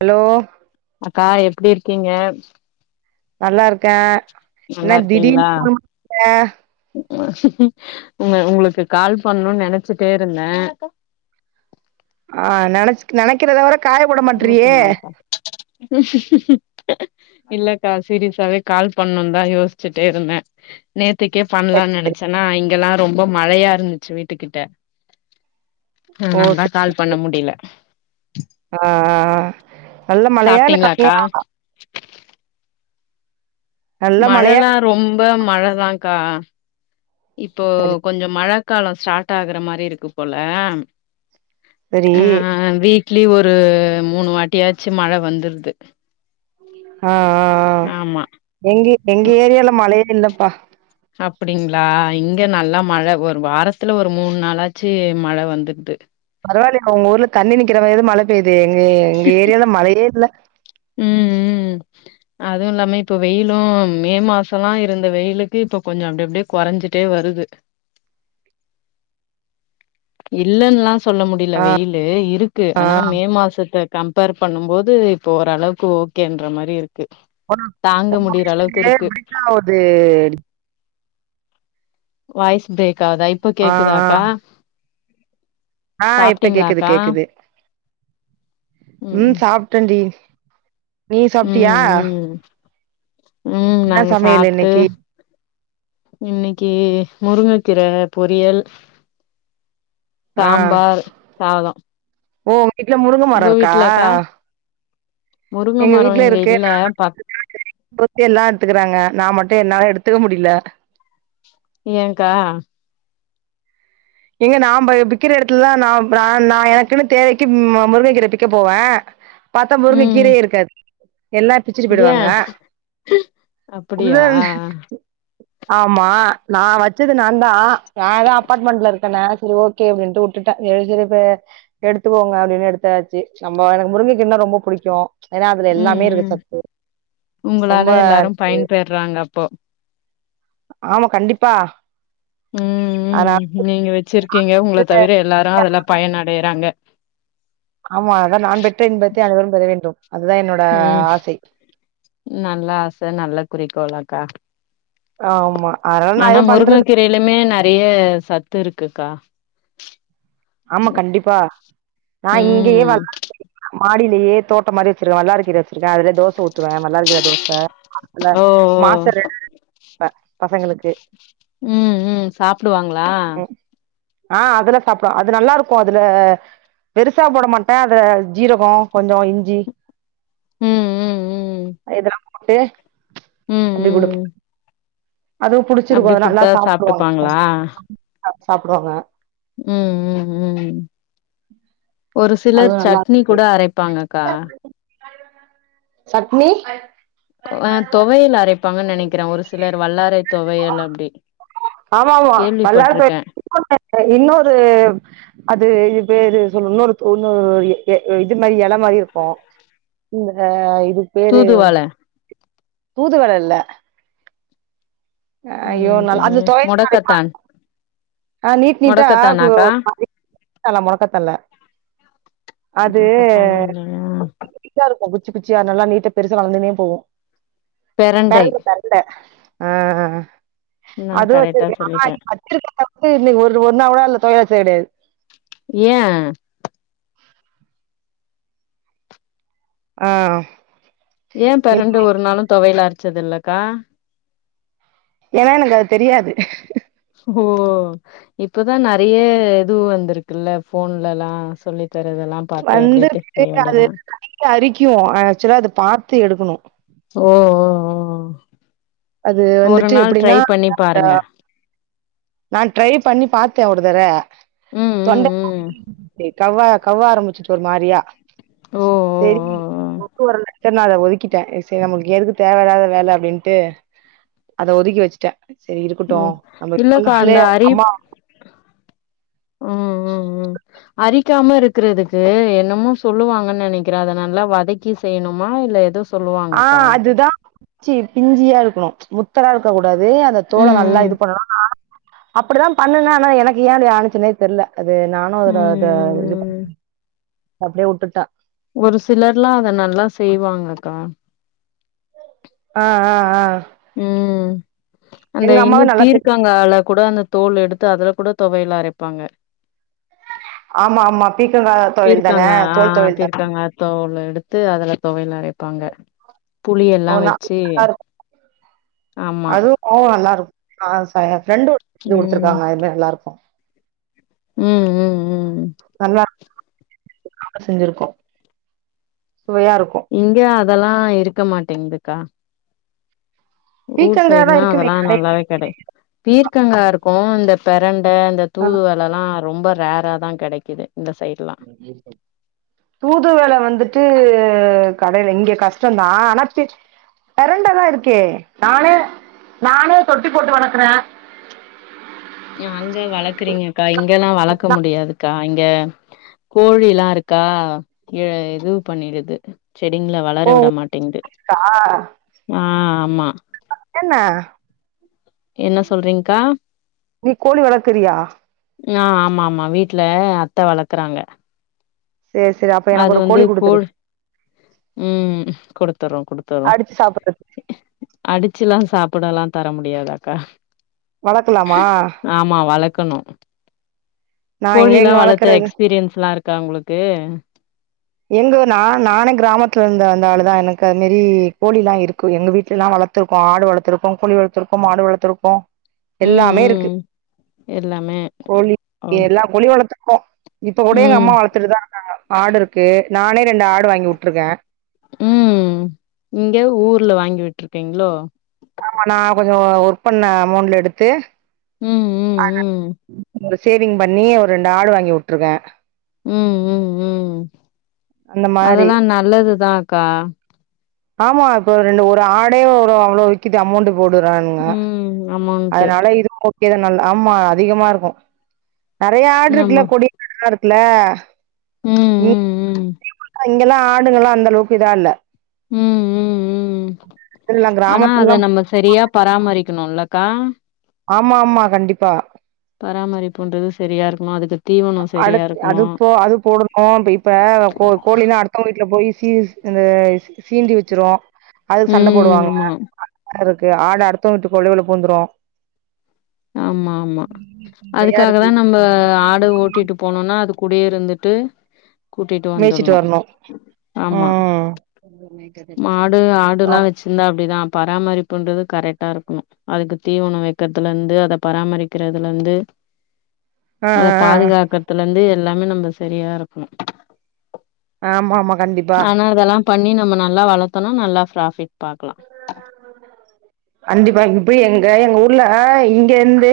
hello அக்கா எப்டி இருக்கீங்க நல்லா இருக்க என்னா நல்லா திடீனு இருக்கீங்களா போன் பண்ணிருக்க உங்க உங்களுக்கு கால் பண்ணணுனு நெனைச்சிட்டே இருந்த ஆ நெனைச் நெனைக்கிற தவர இருவத்தி நாலுக்கா இல்லக்கா சீரியஸாவே கால் பண்ணணுணு தா யோசிச்சுட்டே இருந்தே நேத் த்துக்கே சரி பண்லானு சரி நெனைச்சேன்னா இங்கெல்லா ரொம்ப மழையா இருந்துச்சு வீட்டுக்கிட்ட ஓ அதனாலதா சரி கால் பண்ண முடியல ஆ நல்ல மழையா இல்ல சாப்ட்டீங்களாக்கா கம்மியாவா நல்ல மழையா மழல்லா ரொம்ப மழதாக்கா இப்போ சரி கொஞ்ச மழ கால ஸ்டார்ட் ஆகுற மாரி இருக்கு போல சரி ட்லி ஒரு மூணு வாட்டியாச்சு மழ வந்துருது ஆ ஆ ஆ ஆமா எங்க எங்க ஏரியால மழையே இல்லப்பா அப்டிங்களா இங்க நல்லா மழ ஒரு வாரத்துல ஒரு மூணு நாளாச்சு மழ வந்துடுது பரவால்ல உங்க ஊர்ல தண்ணி நிக்கிற மாரியாது மழ பெயுதே எங்க எங்க ஏரியால மழையே இல்ல ம் ம் அதுவு இல்லாம இப்ப வெயிலு மே மாசல்லா இருந்த வெயிலுக்கு இப்ப கொஞ்ச அப்டி அப்டியே கொறஞ்சிட்டே வருது இல்லன்னுல்லா சொல்ல முடியல வெயிலு இருக்கு ஆனா மே மாசத்த கம்பேர் பண்ணும் போது இப்போ ஓரளவுக்கு ஓகேன்ற மாரி இருக் கு தாங்க முடியிற அளவுக்கு அப்டியே இருக்கு பிரேக் ஆவுது வாய்ஸ் பிரேக் ஆகுதா இப்ப ஆ ஆ கேக்குதாக்கா ஆ இப்ப கேக்குது சாப்ட்டீங்களாக்கா கேக்குது ம் சாப்டன் டி நீ சாப்டியா ம் ம் என்ன சமையல் இன்னைக்கி இன்னிக்கி முருங்கக்கீர பொரியல் ஆ சாம்பார் சாதொ ஓ உங் வீட்ல முருங்க மரோ இருக்கா முருங்க எங்க மரம் வீட்ல இங்க இருக்கு இல்ல பக் [inaudible] எல்லா எடுத்துக்குறாங்க நா மட்டு என்னால எடுத் துக்க முடில ஏன்கா எங்க நான் ப விக்கிற எடத்துல்தா நா நா நா எனக்குன்னு தேவைக்கு மு முருங்க கீரபிக்க போவ பாத்த முருங்க ம் கீரையே இருக்காது எல்லா பிச்சுடி ஏன் போய்டுவாங்கா உள்ள அப்படியா ஆமா நா வச்சது நாந்தா நா தா அபார்ட்மண்ட்ல இருக் நான் செரி ஓகே அப்டின்ட்டு உட்டுட்ட [unintelligible] எடுத்துகோங்க அப்டின்னு எடுத்தாச்சு நம்மொ எனக்கு மு ருங்க்கீர்ன்னா ரொம்பொ புடிக்கு ஏன்னா அதுல ம் எல்லாமே இருக்கு ம் சத்து ரொம்ப உங்களால எல்லாரும் இருக்கு பயன்பெறாங்க அப்போ ஆமா கண்டிப்பா ஆனா ம் நீங்க வெச்சிருக்கீங்க உங்கள தவிர எல்லாரு அதுல பயன் அடையுறாங்க ஆமா அதா நான் பெற்ற இன்பத்தை அனைவரும் பெற வேண்டும் அதுதா என்னோட ம் ஆசை நல்ல ஆச நல்ல குறிக்கோல் அக்கா ஆமா அதனால நா ஆனா எதுவு பண்றது முருங்கக்கீரைலிமே நறைய சத்துருக்குக்கா ஆமா கண்டிப்பா நா இங்கயே ம் [unintelligible] மாடி ஏ தோட்டம் மாரி வெச்சிரு வல்லாக்கீற வெச்சிருக்கன் அதுலே தோச தூத்துவே வல்லாரக்கீற தோச மாவுல ஓ ஓ மாச [inaudible] பசங்களுக்கு ம் ம் சாப்டுவாங்களா ம் ஆ அதுலா சாப்டுவா அது நல்லாருக்கு அதுல பெருசா போட மாட்ட அத ஜீரகோ கொஞ்சொ இஞ்சி ம் ம் எத ம் ம் [inaudible] அப்டி குடுக் ம் அதுவு புடிச்சிருக்கு அப்டி அது நல்லா குடுத்தா சாப்ட்டுப்பாங்களா சாப்டுவாங்க [inaudible] சாப்டுவாங்க ம் ம் ம் ஒரு அதுவு சிலர் நல்லா சட்னி கூட அரைப்பாங்கக்கா சட்னி அ தொவையல் அரைப்பாங்கன் நெனைக்கிற ஒரு சிலர் வல்லாறை தொவையல் அப்டி ஆமாமா வல்லார தொ கேள்விப்பட்ருக்கே [inaudible] இன்னொரு அது பேரு சொல் இன்னொரு தொண்ணூறு எ இது மாரி எல மாரி இருக்கு இந்த இது பேரு தூதுவள தூதுவல இல்ல ஆ ஐயோ என்னன்னு நாள் அது தெர்ல தொவயல் அரைப்பா மொடக்கத்தான் ஆ நீட் நீட்டா [inaudible] மொடக்கத்தானாக்கா அது மொடக்கத்தானா இல்லையா [inaudible] இருக்கு குச்சி குச்சியா நல்லா நீ பெருசா வளந்துன்னே போகு பெரண்டை பெரண்ட பெரண்ட ஆ நா அதுவு கரெக்டா வச்சிருக்கே ஆனா சொல்லிட்டே வச்சிருக்க வந்து இன்னைக்கு ஒரு ஒண்ணா கூட இல்ல தொழிலா [unintelligible] ஏன் ஆஹ் ஏன் பெரண்ட ஒருநாளும் தொவையலா அரச்சதில்லக்கா ஏன்னா எனக்கு அது தெரியாது ஓ இப்பதா நறைய இதுவு வந்துருக்குல்ல ஃபோன்லலா சொல்லி தரதெல்லா பாத்து அப்டியே வந்திருக்கு செய்ய அது வேண்டியதா [inaudible] அரிக்கு ஆக்சுவலா அத பாத்து எடுக்கணு ஓ ஓ அது ஓ ஒரு வந்துட்டு நாள் ட்ரை எப்படின்னா பண்ணி பாருங்க நான் ட்ரை பண்ணி பாத்தே ஒரு தர ம் தொண்ட ம் ம் [inaudible] கவ்வா கவ்வ ஆரம்பிச்சிட்டு வொரு மாரியா ஓ ஓ சேரி ஓ கொக்கு வரல சரி நா அத ஒதுக்கிட்டே சரி நம்மளுக்கு எதுக்கு தேவையில்லாத வேல அப்படின்ட்டு அத ஒதுக்கி வச்சிட்டே சரி ஓ ம் இருக்கட்டும் நம்ம இல்லக்கா போனாலே அந்த அரிப் அம்மா ம் ம் ம் அரி க்காம இருக்கிறதுக்கு என்னமோ சொல்லுவாங்க நெனைக்கிறே அதை நல்லா வதக்கி செய்யணுமா இல்ல எதோ சொல்லுவாங்கக்கா ச்சி பிஞ்சியா இருக்கணும் முத்தரா இருக்க கூடாது அந்த தோல ம் நல்லா ம் இது பண்ணணும் அப்டிதா பண்ணுனே ஆனா எனக்கு ஏன் அது ஆனுச்சுனே தெர்ல அது நானு அதுல ம் அத ம் இது ம் அப்டியே விட்டுட்டே ஒரு சிலர்லா அத நல்லா செய்வாங்கக்கா அ அ அ ம் அந்த இன்னு அம்மாவே நல்லா செய் பீர்க்கங்கால கூட அந்த தோல் எடுத்து அதுல கூட தொவையில அரைப்பாங்க ஆமா ஆமா பீக்கங்கா தொவையல் தான பீர்க்கங்கா ஆ தோல் தொவையல் தான பீர்க்கங்காய் தோலு எடுத்து அதுல தொவையில் அரைப்பாங்க புளியல்லா ஓ நா வச்சி நல்லா இருக்கு அதுவு ஓ நல்லாருக்கு ஆச ஃப்ரெண்டு [inaudible] இது ம் குடுத்துருக்காங்க அதுமே நல்லாருக்கு ம் ம் ம் நல்லா செஞ்சிருக்கோ சுவையா இருக்கு இங்க அதெல்லா இருக்க மாட்டேங்குதுக்கா ஊர் பீக்கங்காதா சைடுனா இருக்குமே அதெல்லா கடை நல்லாவே கெடை பீர்க்கங்காருக்கூ இந்த பெரண்ட இந்த தூதுவலல்லா ரொம்ப ரேராதா கெடைக்குது இந்த சைட்லா தூதுவா வந்துட்டு உ கடைல இங்க கஷ்டந்தா ஆனத்து பெரண்ட தா இருக்கே நானே நானே தொட்டி போட்டு வளக்கற அங்க வளக்கறீங்கக்கா இங்கெல்லா வளக்க முடியாதுக்கா அங்கே கோழில்லா இருக்கா இதுவ் பண்ணிடுது செடிங்ல வளர ஓ விட மாட்டிங்து உண்டா ஆ ஆமா என்ன என்ன சொல்றீங்க்கா நீ கோழி வளர்க்கிரியா ஆ ஆமா ஆமா வீட்ல அத்த வளக்கறாங்க சேரி சேரி அப்ப எனக்கு அது ஒரு வந்து கோழி குடுத்துரு கோழ் ம் கொடுத்தர்ரோ கொடுத்தர்ரோ அடிச்சு சாப்புட்றதுக்கு அடிச்சில்லா சாப்பிடல்லா தர முடியாதா அக்கா வளக்லாமா வளக்கணு நா கோழி எங்க எல்லா எங்க வளர்த்த வளக்குறது எக்ஸ்பீரியன்ஸ்ல்லா இருக்கா உங்களுக்கு எங்க நா நானே கிராமத்துல இருந்து வந்த ஆளுதா எனக்கு அது மேரி கோழில்லா இருக்கு எங்க வீட்டுல எல்லா வ வளர்த்துருக்கோ ஆடு வளர்த்துருக்கோ கோழி வளர்த்திருக்கோ மாடு வளர்த்துருக்கோ ம் எல்லாமே இருக்கு ம் எல்லாமே கோழி ஓ எல்லா கோழி வளத்துக்கோ இப்ப கூட எங்க ம் அம்மா வளர்த்துட்டுதா இருக்காங்க ஆடு இருக்கு நானே ரெண்டு ஆடு வாங்கி வுட்டுருக்கே ம் இங்க ஊர்ல வாங்கி விட்ருக்கீங்ளோ ஆமா நா கொஞ்ச ஒர்க் பண்ண அமௌண்ட் எடுத்து ம் ம் ஆ நான் ம் ஒரு சேவிங் பண்ணி ஒரு ரெண்டு ஆடு வாங்கி வுட்ருக்கே ம் ம் ம் அந்த மாரி அதெல்லாம் நல்லதுதான்க்கா ஆமா இப்ப ரெண்டு ஒரு ஆடே ஒரு அவ்ளோ விக்கிது அமௌண்டு போடுறானுங்க ம் அமௌண்ட்டு அதுனால இது இது நல் ஆமா அதிகமா இருக்கும் நெறைய ஆடு நம்ம இருக்குல்ல கொடி ஆடெல்லாம் இருக்குல்ல ம் [inaudible] இங்கெல்லாம் ஆடுங்கள்லாம் அந்தளவுக்கு இதா இல்ல ம் ம் ம் இதெல்லா ஆனா அத கிராமத்துலல்லா நம்ம சரியா பராமரிக்கணுல க்கா ஆமா ஆமா கண்டிப்பா பராமரிப்புன்றது சரியா இருக்கணும் அதுக்கு தீவனோ அடு சரியா அது இருக்கணு போ அது போடணு இப்ப இப்ப கோ கோழிலா அடுத்தவங்க வீட்ல போயி சி அது சீண்டி வச்சிரும் அதுக்கு சண்ட ம் போடுவாங்க ஆமா அதெல்லாருக்கு ஆடு அடுத்த ஊட்டு கொல்லை உள்ள பூந்துரும் ஆமா ஆமா அதுக்காக இருக்கு தான் நம்ம ஆடு ஓட் ட்டிட்டு போனோனா அது கூடயே இருந்துட்டு கூட்டிட்டு மேய்ச்சிட்டு வந்துட்ணும் வரணு ஆமா ம் மாடு ஆமா ஆடுல்லா வச்சிருந்தா அப்டிதான் பராமரிப்புன்றது கரெக்டா இருக்கணு அதுக்கு தீவனம் வைக்கறதுலருந் து அத பராமரிக்கிறதுலருந்து ஆ அத ஆ பாதுகாக்குறதுலருந்து எல்லாமே நம்ப சரியா இருக்கணும் ஆமா ஆமா கண்டிப்பா அதெல்லா பண்ணி நம்ம நல்லா வளத்தோண நல்லா ப்ராஃபிட் பாக்கலா கண்டிப்பா இப்ப எங்க எங்க ஊர்ல இங்கேருந்து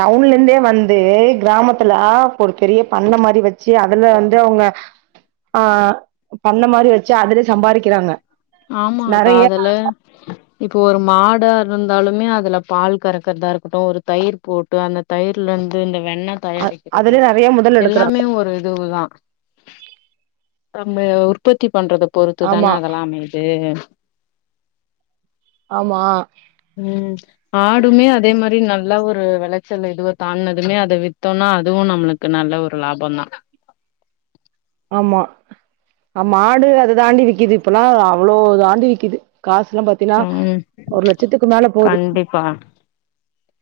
டவுன்லேருந்தே வந்து கிரா கிராமத்துலா ஒரு பெரிய பண்ண மாரி வச்சு அதுல வந்து அவங்க ஆ பண்ண மாரி வச்சு அதுலே சம்பாரிக்கிறாங்க ஆமாக்கா நெறைய அதுல இப்ப ஒரு மாடா இருந்தாலுமே அதுல பால் கறக்கறதா இருக்கட்டும் ஒரு தயிர் போட்டு அந்த தயிர்லருந்து நெ வெண்ண அ தயாரிக்கிறது அதுலயே நெறைய முதல் எடுக்கறாங்க எல்லாமே ஒரு இதுவுதான் நம்ம உற்பத்தி பண்றத பொறுத்துதான ஆமா அதெல்லாமே [inaudible] ஆமா நல்ல ஒரு வெளச்சல் எதுவ தாண்டுனதுமே அத வித்தோன்னா அதுவும் நம்மளுக்கு நல்ல ஒரு லாபந்தான் [inaudible] ஆமா அமாடு அத தாண்டி விக்கிது இப்பல்லா அவ்ளோ தாண்டி விக்கிது காஸ்லாம் பாத்தினா ம் ஒரு லட்சத்துக்கு மேல போது கண்டிப்பா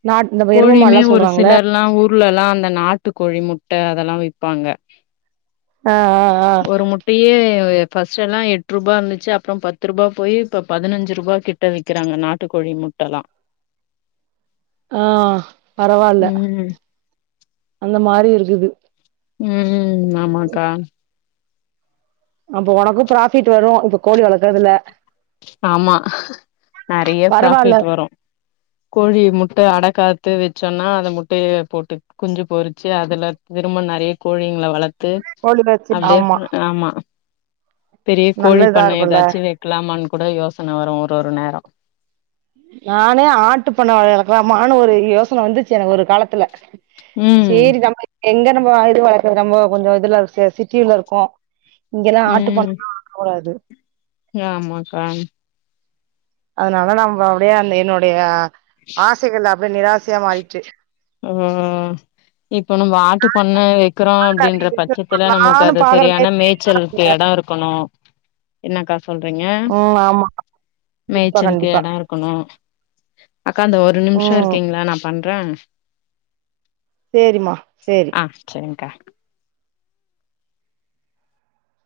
நாட் இந்த எரும கோழியுமே மாடுலா ஒரு சொல்றாங்கள சிலர்லா உர் உள்ளலா அந்த நாட்டுக்கோழி முட்ட அதெல்லா விப்பாங்க ஆ ஆ ஆ ஒரு முட்டையே எப் ஃபஸ்ட்டெல்லா எட்ருபா இந்துச்சு அப்ற பத்துருபா போயி இப்ப பதினஞ்சுருபா கிட்ட விக்கிறாங்க நாட்டுக்கோழி முட் ட்டலா ஆ பரவால்ல அந்த மாரிருக்குது ம் ம் ஆமாக்கா அப்ப ஒனக்கு ப்ராஃபிட் வரு இப்ப கோழி வளக்குறதல ஆமா நெறைய பரவால்ல பிராஃபிட் வரு கோழி முட்ட அடகாத்து வச் சொன்னா அந்த முட்டைய போட்டு குஞ்சு பொரிச்சி அதுல திரும்ப நெறைய கோழிங் ங்ள வளத்து கோழி வச்சு அப்டே ஆமா ஆமா பெரிய கோழி நல்ல இதா பண்ணை இருக்குல்ல எதாச்சு வக்லாமான்னு கூட யோசன வரு ஒரு ஒரு நேரோ நானே ஆட்டுப் பண்ண வே வெளக்லாமான்னு ஒரு யோசன வந்துச்சு எனக்கு ஒரு காலத்துல ம் சேரி நம்ம எங்க நம்போ இது வளர்க்கறது நம்போ கொஞ்சோ இதுல சே சிட்டிலருக்கோ இங்கிலா ஆட்டு பண்ணலா வக்ககுடாது நியாமாக்கான் அதனால நம்ம அப்டியே அந்த என்னுடைய ஆசைகள்ல அப்டியே நிராசையா மாறிட்ச்சு ம் இப்ப நம்ப ஆட்டுப் பண்ண வக்கிறோ அப்படியே அப்டின்ற பிசினஸ் பச்சத்துல நமக்கு பண்ணலான்னு அது பாக்குற செரியான டைம் மேய்ச்சல்க்கு எட இருக்கணு என்னக்கா சொல்றிங்க ம் ஆமா கண்டிப்பா மேய்ச்சல்க்கு கண்டிப்பா எட இருக்கணு அக்கா இந்த ஒரு நிம்ஷ ம் இருக்கீங்ளா நா பண்ற சேரிமா சேரி ஆ சரி்ங்கா